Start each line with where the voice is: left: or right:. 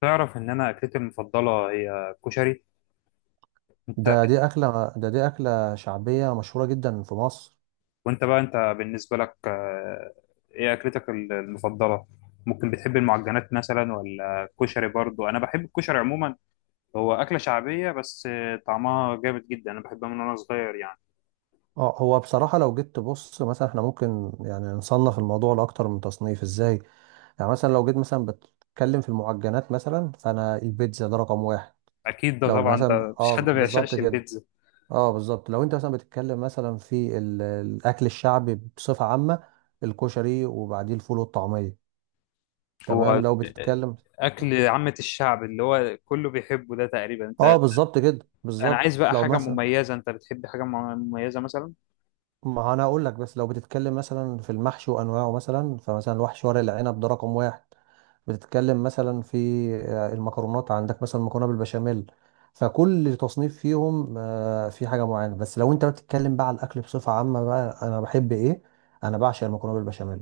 left: تعرف ان انا اكلتي المفضله هي كشري؟ انت؟
right: ده دي أكلة شعبية مشهورة جدا في مصر.
left: وانت بقى انت بالنسبه لك، ايه اكلتك المفضله؟ ممكن بتحب المعجنات مثلا ولا الكشري؟ برضو انا بحب الكشري عموما. هو اكله شعبيه بس طعمها جامد جدا. انا بحبها من وانا صغير يعني.
right: اه هو بصراحة لو جيت تبص مثلا، احنا ممكن يعني نصنف الموضوع لأكتر من تصنيف. ازاي يعني؟ مثلا لو جيت مثلا بتتكلم في المعجنات مثلا، فأنا البيتزا ده رقم واحد.
left: اكيد ده
right: لو
left: طبعا، ده
right: مثلا
left: مفيش حد
right: اه
left: ما
right: بالظبط
left: بيعشقش
right: كده.
left: البيتزا.
right: اه بالظبط، لو انت مثلا بتتكلم مثلا في الأكل الشعبي بصفة عامة، الكشري وبعديه الفول والطعمية. تمام
left: هو
right: لو
left: ال-
right: بتتكلم
left: اكل عامه الشعب اللي هو كله بيحبه ده، تقريبا انت.
right: اه بالظبط كده،
left: انا عايز
right: بالظبط
left: بقى
right: لو
left: حاجه
right: مثلا
left: مميزه، انت بتحب حاجه مميزه مثلا؟
right: ما انا اقول لك بس لو بتتكلم مثلا في المحشي وانواعه، مثلا فمثلا الوحش ورق العنب ده رقم واحد. بتتكلم مثلا في المكرونات، عندك مثلا مكرونه بالبشاميل. فكل تصنيف فيهم في حاجه معينه، بس لو انت بتتكلم بقى على الاكل بصفه عامه، بقى انا بحب ايه؟ انا بعشق المكرونه بالبشاميل.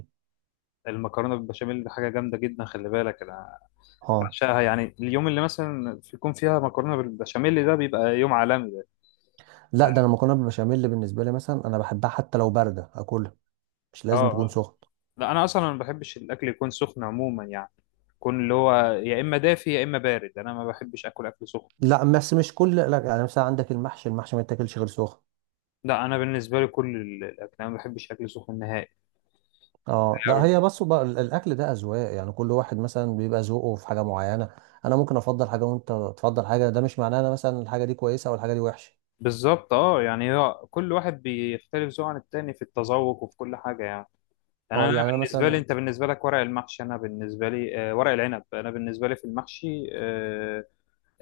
left: المكرونه بالبشاميل دي حاجه جامده جدا، خلي بالك. انا
right: اه
left: بعشقها يعني، اليوم اللي مثلا يكون فيها مكرونه بالبشاميل ده بيبقى يوم عالمي ده.
right: لا ده انا المكرونه بالبشاميل اللي بالنسبه لي مثلا انا بحبها حتى لو بارده اكلها، مش
left: اه
right: لازم تكون
left: آه.
right: سخنه.
left: لا انا اصلا ما بحبش الاكل يكون سخن عموما يعني، يكون اللي هو يا اما دافي يا اما بارد، انا ما بحبش اكل سخن.
right: لا بس مش كل لا، يعني مثلا عندك المحشي، المحشي ما يتاكلش غير سخن.
left: لا انا بالنسبه لي كل الاكل، انا ما بحبش اكل سخن نهائي
right: اه لا
left: يعني.
right: هي بس بقى الاكل ده اذواق، يعني كل واحد مثلا بيبقى ذوقه في حاجه معينه. انا ممكن افضل حاجه وانت تفضل حاجه، ده مش معناه انا مثلا الحاجه دي كويسه او الحاجه دي وحشه.
left: بالظبط اه، يعني هو كل واحد بيختلف ذوقه عن التاني في التذوق وفي كل حاجه يعني. يعني
right: اه
left: انا
right: يعني انا
left: بالنسبه لي،
right: مثلا
left: انت بالنسبه لك ورق المحشي، انا بالنسبه لي ورق العنب، انا بالنسبه لي في المحشي،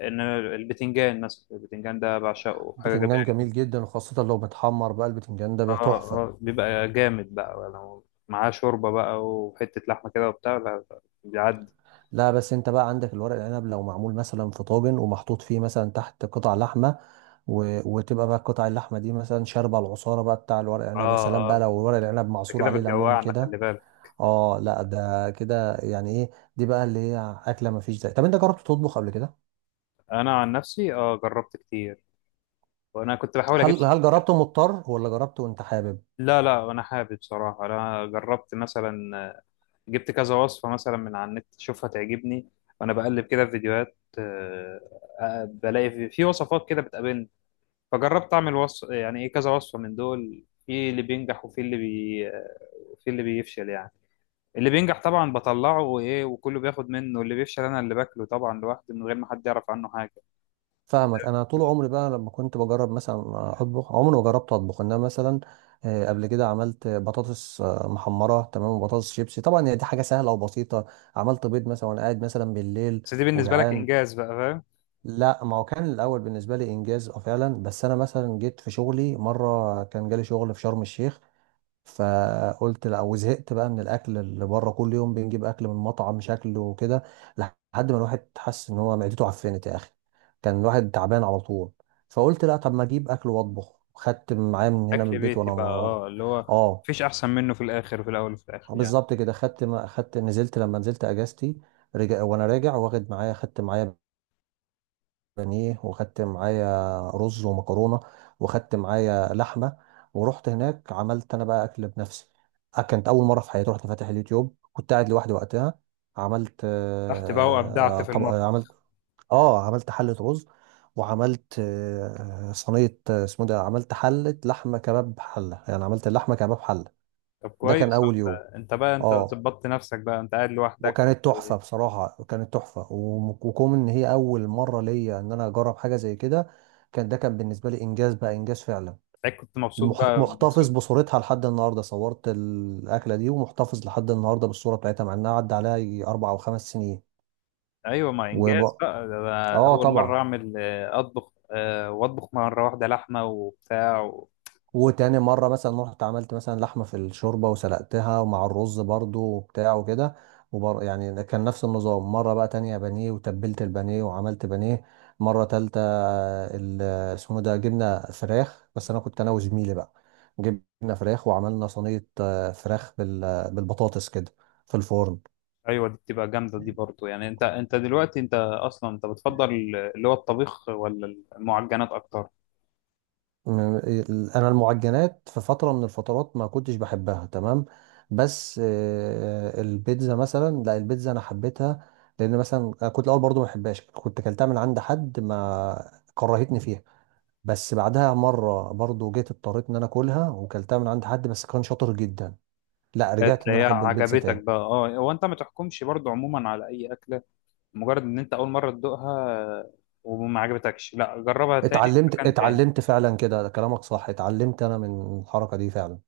left: ان البتنجان مثلا، البتنجان ده بعشقه، حاجه
right: بتنجان
left: جميله.
right: جميل جدا، وخاصه لو متحمر بقى البتنجان ده
left: اه
right: بيبقى تحفه.
left: اه، بيبقى جامد بقى لو معاه شوربه بقى وحته لحمه كده وبتاع. لا بيعدي.
right: لا بس انت بقى عندك الورق العنب لو معمول مثلا في طاجن ومحطوط فيه مثلا تحت قطع لحمه وتبقى بقى قطع اللحمه دي مثلا شاربه العصاره بقى بتاع الورق العنب. يا سلام
left: اه
right: بقى
left: اه.
right: لو ورق العنب
left: انت
right: معصور
left: كده
right: عليه ليمون
left: بتجوعنا،
right: كده!
left: خلي بالك.
right: اه لا ده كده يعني ايه؟ دي بقى اللي هي اكله ما فيش زي. طب انت جربت تطبخ قبل كده؟
left: انا عن نفسي اه جربت كتير، وانا كنت بحاول
right: هل
left: اجيب.
right: هل جربته مضطر ولا جربته وانت حابب؟
left: لا لا، انا حابب بصراحه. انا جربت مثلا، جبت كذا وصفه مثلا من على النت، اشوفها تعجبني وانا بقلب كده في فيديوهات، بلاقي في وصفات كده بتقابلني. فجربت اعمل وصف يعني، ايه، كذا وصفه من دول، في اللي بينجح وفي اللي بي في اللي بيفشل يعني. اللي بينجح طبعا بطلعه وايه وكله بياخد منه، اللي بيفشل انا اللي باكله طبعا لوحدي من غير ما حد يعرف عنه حاجه.
right: فاهمك. انا طول عمري بقى لما كنت بجرب مثلا اطبخ، عمري ما جربت اطبخ، انما مثلا قبل كده عملت بطاطس محمره تمام، وبطاطس شيبسي. طبعا هي دي حاجه سهله وبسيطه. عملت بيض مثلا وانا قاعد مثلا بالليل
left: بس دي بالنسبه لك
right: وجعان.
left: انجاز بقى، فاهم.
right: لا ما هو كان الاول بالنسبه لي انجاز اه فعلا، بس انا مثلا جيت في شغلي مره كان جالي شغل في شرم الشيخ. فقلت لا، وزهقت بقى من الاكل اللي بره. كل يوم بنجيب اكل من مطعم شكله وكده، لحد ما الواحد حس ان هو معدته عفنت يا اخي. كان الواحد تعبان على طول. فقلت لا، طب ما اجيب اكل واطبخ. خدت معايا من هنا من
left: اكل
right: البيت،
left: بيتي بقى اه، اللي هو
right: اه
left: مفيش احسن منه في الاخر، وفي الاول وفي الاخر يعني.
right: بالظبط كده. خدت ما خدت، نزلت لما نزلت اجازتي، رجع وانا راجع واخد معايا خدت معايا بانيه، وخدت معايا رز ومكرونه، وخدت معايا لحمه. ورحت هناك عملت انا بقى اكل بنفسي. كانت اول مره في حياتي. رحت فاتح اليوتيوب، كنت قاعد لوحدي وقتها. عملت
left: رحت بقى وابدعت
right: آه،
left: في
right: طب آه، عملت
left: المطبخ.
right: اه عملت حله رز، وعملت صينيه اسمه ده، عملت حله لحمه كباب حله، يعني عملت اللحمه كباب حله.
left: طب
right: ده كان
left: كويس.
right: اول يوم.
left: انت بقى، انت
right: اه
left: ظبطت نفسك بقى، انت قاعد لوحدك
right: وكانت
left: و-.
right: تحفة بصراحة، كانت تحفة. وكون ان هي اول مرة ليا ان انا اجرب حاجة زي كده، كان ده كان بالنسبة لي انجاز بقى، انجاز فعلا.
left: ساعات كنت مبسوط بقى،
right: محتفظ
left: مبسوط.
right: بصورتها لحد النهاردة. صورت الاكلة دي ومحتفظ لحد النهاردة بالصورة بتاعتها، مع انها عدى عليها يجي 4 أو 5 سنين.
left: ايوه، ما انجاز
right: وب...
left: بقى ده، أنا
right: اه
left: اول مره
right: طبعا.
left: اعمل اطبخ، واطبخ مره واحده لحمه وبتاع و...
right: وتاني مرة مثلا رحت عملت مثلا لحمة في الشوربة وسلقتها، ومع الرز برضو وبتاع وكده. يعني كان نفس النظام. مرة بقى تانية بانيه، وتبلت البانيه وعملت بانيه. مرة تالتة ال- اسمه ده، جبنا فراخ، بس أنا كنت أنا وزميلي بقى. جبنا فراخ وعملنا صينية فراخ بالبطاطس كده في الفرن.
left: ايوه، دي بتبقى جامده دي برضو يعني. انت دلوقتي، انت اصلا انت بتفضل اللي هو الطبيخ ولا المعجنات اكتر؟
right: انا المعجنات في فتره من الفترات ما كنتش بحبها تمام، بس البيتزا مثلا لا، البيتزا انا حبيتها. لان مثلا أنا كنت الاول برضو ما بحبهاش، كنت اكلتها من عند حد ما كرهتني فيها. بس بعدها مره برضو جيت اضطريت ان انا اكلها، وكلتها من عند حد بس كان شاطر جدا، لا رجعت ان انا
left: تلاقيها
right: احب البيتزا
left: عجبتك
right: تاني.
left: بقى اه. هو انت ما تحكمش برضو عموما على اي اكله مجرد ان انت اول مره تدوقها آه، وما عجبتكش. لا، جربها تاني في
right: اتعلمت
left: مكان تاني.
right: اتعلمت فعلا كده. ده كلامك صح، اتعلمت انا من الحركه دي فعلا.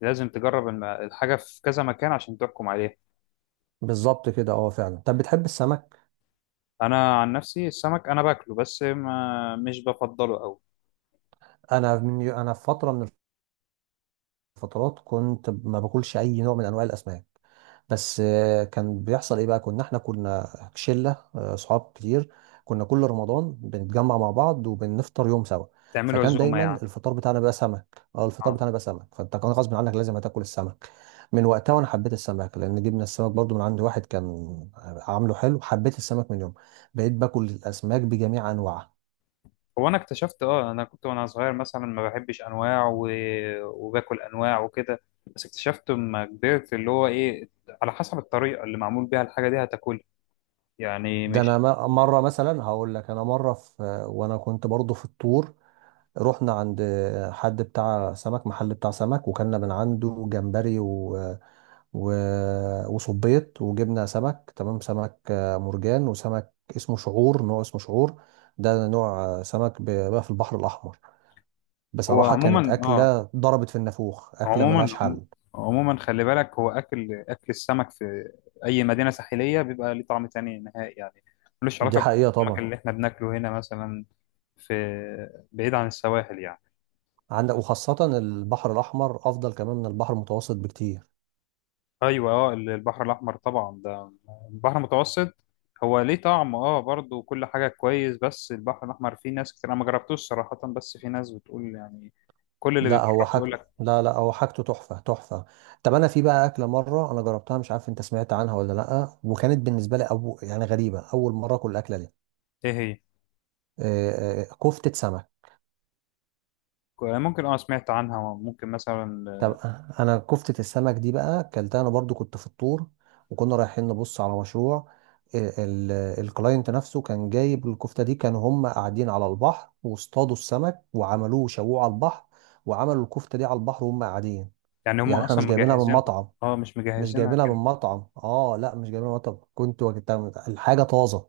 left: لازم تجرب الحاجه في كذا مكان عشان تحكم عليها.
right: بالظبط كده اه فعلا. طب بتحب السمك؟
left: انا عن نفسي السمك، انا باكله بس ما مش بفضله قوي.
right: انا في فتره من فترات كنت ما باكلش اي نوع من انواع الاسماك، بس كان بيحصل ايه بقى. كنا احنا شله صحاب كتير، كنا كل رمضان بنتجمع مع بعض وبنفطر يوم سوا.
left: تعمله
right: فكان
left: عزومه
right: دايما
left: يعني.
right: الفطار بتاعنا بقى سمك، اه الفطار
left: اه،
right: بتاعنا بقى سمك. فانت كان غصب عنك لازم هتاكل السمك. من وقتها وانا حبيت السمك، لان جبنا السمك برضو من عند واحد كان عامله حلو. حبيت السمك من يوم، بقيت باكل الاسماك بجميع انواعها.
left: هو انا اكتشفت اه، انا كنت وانا صغير مثلا ما بحبش انواع و... وباكل انواع وكده. بس اكتشفت لما كبرت اللي هو ايه، على حسب الطريقه اللي معمول بيها الحاجه دي هتاكلها. يعني مش.
right: مره مثلا هقول لك، انا مره في وانا كنت برضو في الطور، رحنا عند حد بتاع سمك، محل بتاع سمك، وكلنا من عنده جمبري و... وصبيط، وجبنا سمك تمام. سمك مرجان، وسمك اسمه شعور، نوع اسمه شعور. ده نوع سمك بقى في البحر الأحمر.
left: هو
right: بصراحة
left: عموما
right: كانت
left: اه،
right: أكلة ضربت في النافوخ، أكلة
left: عموما،
right: ملهاش حل.
left: عموما خلي بالك، هو اكل السمك في اي مدينه ساحليه بيبقى ليه طعم تاني نهائي يعني، ملوش
right: دي
left: علاقه
right: حقيقة
left: بالسمك
right: طبعا.
left: اللي احنا بناكله هنا مثلا في بعيد عن السواحل يعني.
right: عندك وخاصة البحر الأحمر أفضل كمان من البحر المتوسط بكتير.
left: ايوه اه، البحر الاحمر طبعا ده، البحر المتوسط هو ليه طعم اه، برضه كل حاجه كويس، بس البحر الاحمر فيه ناس كتير، انا ما جربتوش صراحه بس في ناس بتقول يعني، كل اللي
right: لا هو
left: بيجرب يقول
right: حاجته،
left: لك.
right: لا لا هو حاجته تحفة تحفة. طب انا في بقى اكلة مرة انا جربتها، مش عارف انت سمعت عنها ولا لا، وكانت بالنسبة لي أبو يعني غريبة، اول مرة اكل الاكلة دي.
left: ايه هي؟
right: كفتة سمك.
left: ممكن اه، سمعت عنها ممكن مثلا.
right: طب انا كفتة السمك دي بقى اكلتها انا برضو كنت في الطور، وكنا رايحين نبص على مشروع. آه، ال- الكلاينت نفسه كان جايب الكفتة دي. كانوا هم قاعدين على البحر واصطادوا السمك وعملوه شووه على البحر، وعملوا الكفتة دي على البحر وهم قاعدين.
left: يعني هم
right: يعني احنا
left: اصلا
right: مش جايبينها من
left: مجهزينها.
right: مطعم،
left: اه، مش
right: مش
left: مجهزينها
right: جايبينها من
left: كانت.
right: مطعم اه لا مش جايبينها من مطعم، كنت وجدتها الحاجه طازه.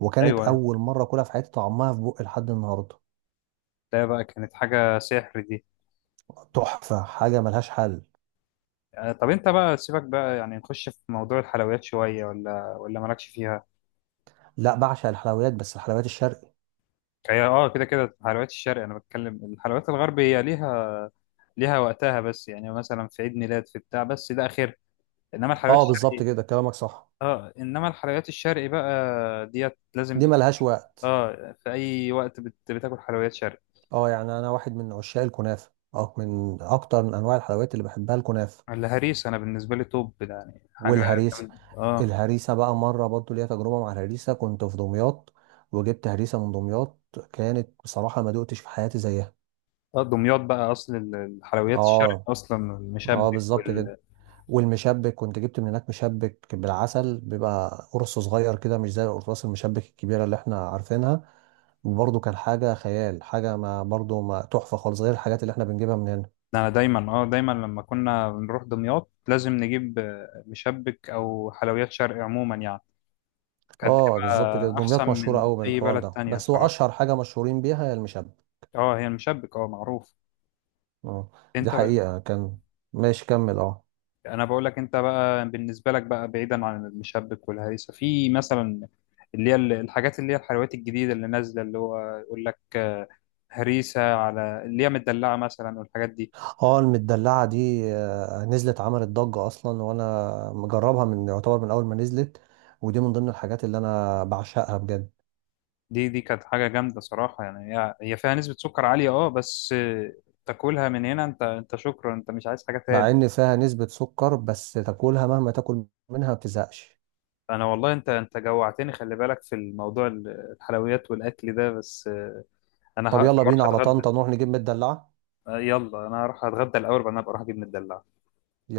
right: وكانت
left: ايوه،
right: اول مره اكلها في حياتي، طعمها في بقي لحد النهارده.
left: ده بقى كانت حاجه سحر دي.
right: تحفه، حاجه ملهاش حل.
left: طب انت بقى، سيبك بقى يعني، نخش في موضوع الحلويات شويه، ولا مالكش فيها؟
right: لا بعشق الحلويات، بس الحلويات الشرقي.
left: هي اه، كده كده حلويات الشرق، انا بتكلم الحلويات الغرب، هي ليها، ليها وقتها، بس يعني مثلا في عيد ميلاد في بتاع، بس ده اخر. انما الحلويات
right: اه بالظبط
left: الشرقي
right: كده، كلامك صح.
left: اه، انما الحلويات الشرقي بقى، ديت لازم
right: دي
left: تك...
right: ملهاش وقت.
left: اه، في اي وقت بت... بتاكل حلويات شرقي.
right: اه يعني انا واحد من عشاق الكنافه، اه من اكتر من انواع الحلويات اللي بحبها الكنافه
left: الهريسه انا بالنسبه لي توب يعني، حاجه
right: والهريسه.
left: جامدة. اه.
right: الهريسه بقى مره برضو ليا تجربه مع الهريسه، كنت في دمياط وجبت هريسه من دمياط، كانت بصراحه ما دقتش في حياتي زيها.
left: دمياط بقى اصل الحلويات الشرق
right: اه
left: اصلا،
right: اه
left: المشبك
right: بالظبط كده.
left: وال...
right: والمشبك كنت جبت من هناك مشبك بالعسل، بيبقى قرص صغير كده مش زي القرصاص المشبك الكبيرة اللي احنا عارفينها. وبرضه كان حاجة خيال، حاجة ما برضه ما تحفة خالص غير الحاجات اللي احنا بنجيبها من هنا.
left: انا دايما اه، دايما لما كنا بنروح دمياط لازم نجيب مشبك او حلويات شرق عموما يعني. كانت
right: اه بالظبط كده،
left: بتبقى احسن
right: دمياط مشهورة
left: من
right: قوي
left: اي
right: بالحوار
left: بلد
right: ده،
left: تانية
right: بس هو
left: صراحة.
right: أشهر حاجة مشهورين بيها هي المشبك.
left: اه، هي المشبك، اه معروف.
right: اه دي
left: انت ب...
right: حقيقة. كان ماشي كمل اه.
left: انا بقول لك، انت بقى بالنسبة لك بقى، بعيدا عن المشبك والهريسة، في مثلا اللي هي الحاجات اللي هي الحلويات الجديدة اللي نازلة، اللي هو يقول لك هريسة، على اللي هي مدلعة مثلا والحاجات دي.
right: اه المدلعة دي نزلت عملت ضجة أصلا، وأنا مجربها من يعتبر من أول ما نزلت. ودي من ضمن الحاجات اللي أنا بعشقها بجد.
left: دي كانت حاجة جامدة صراحة يعني، هي فيها نسبة سكر عالية اه، بس تاكلها من هنا انت، انت شكرا، انت مش عايز حاجة تاني.
right: مع ان فيها نسبة سكر، بس تاكلها مهما تاكل منها ما بتزهقش.
left: انا والله انت، جوعتني، خلي بالك في الموضوع الحلويات والاكل ده، بس انا
right: طب
left: هروح
right: يلا بينا على
left: اتغدى.
right: طنطا نروح نجيب مدلعة.
left: يلا، انا هروح اتغدى الاول، بعدين ابقى اروح اجيب مدلع.
right: يلا.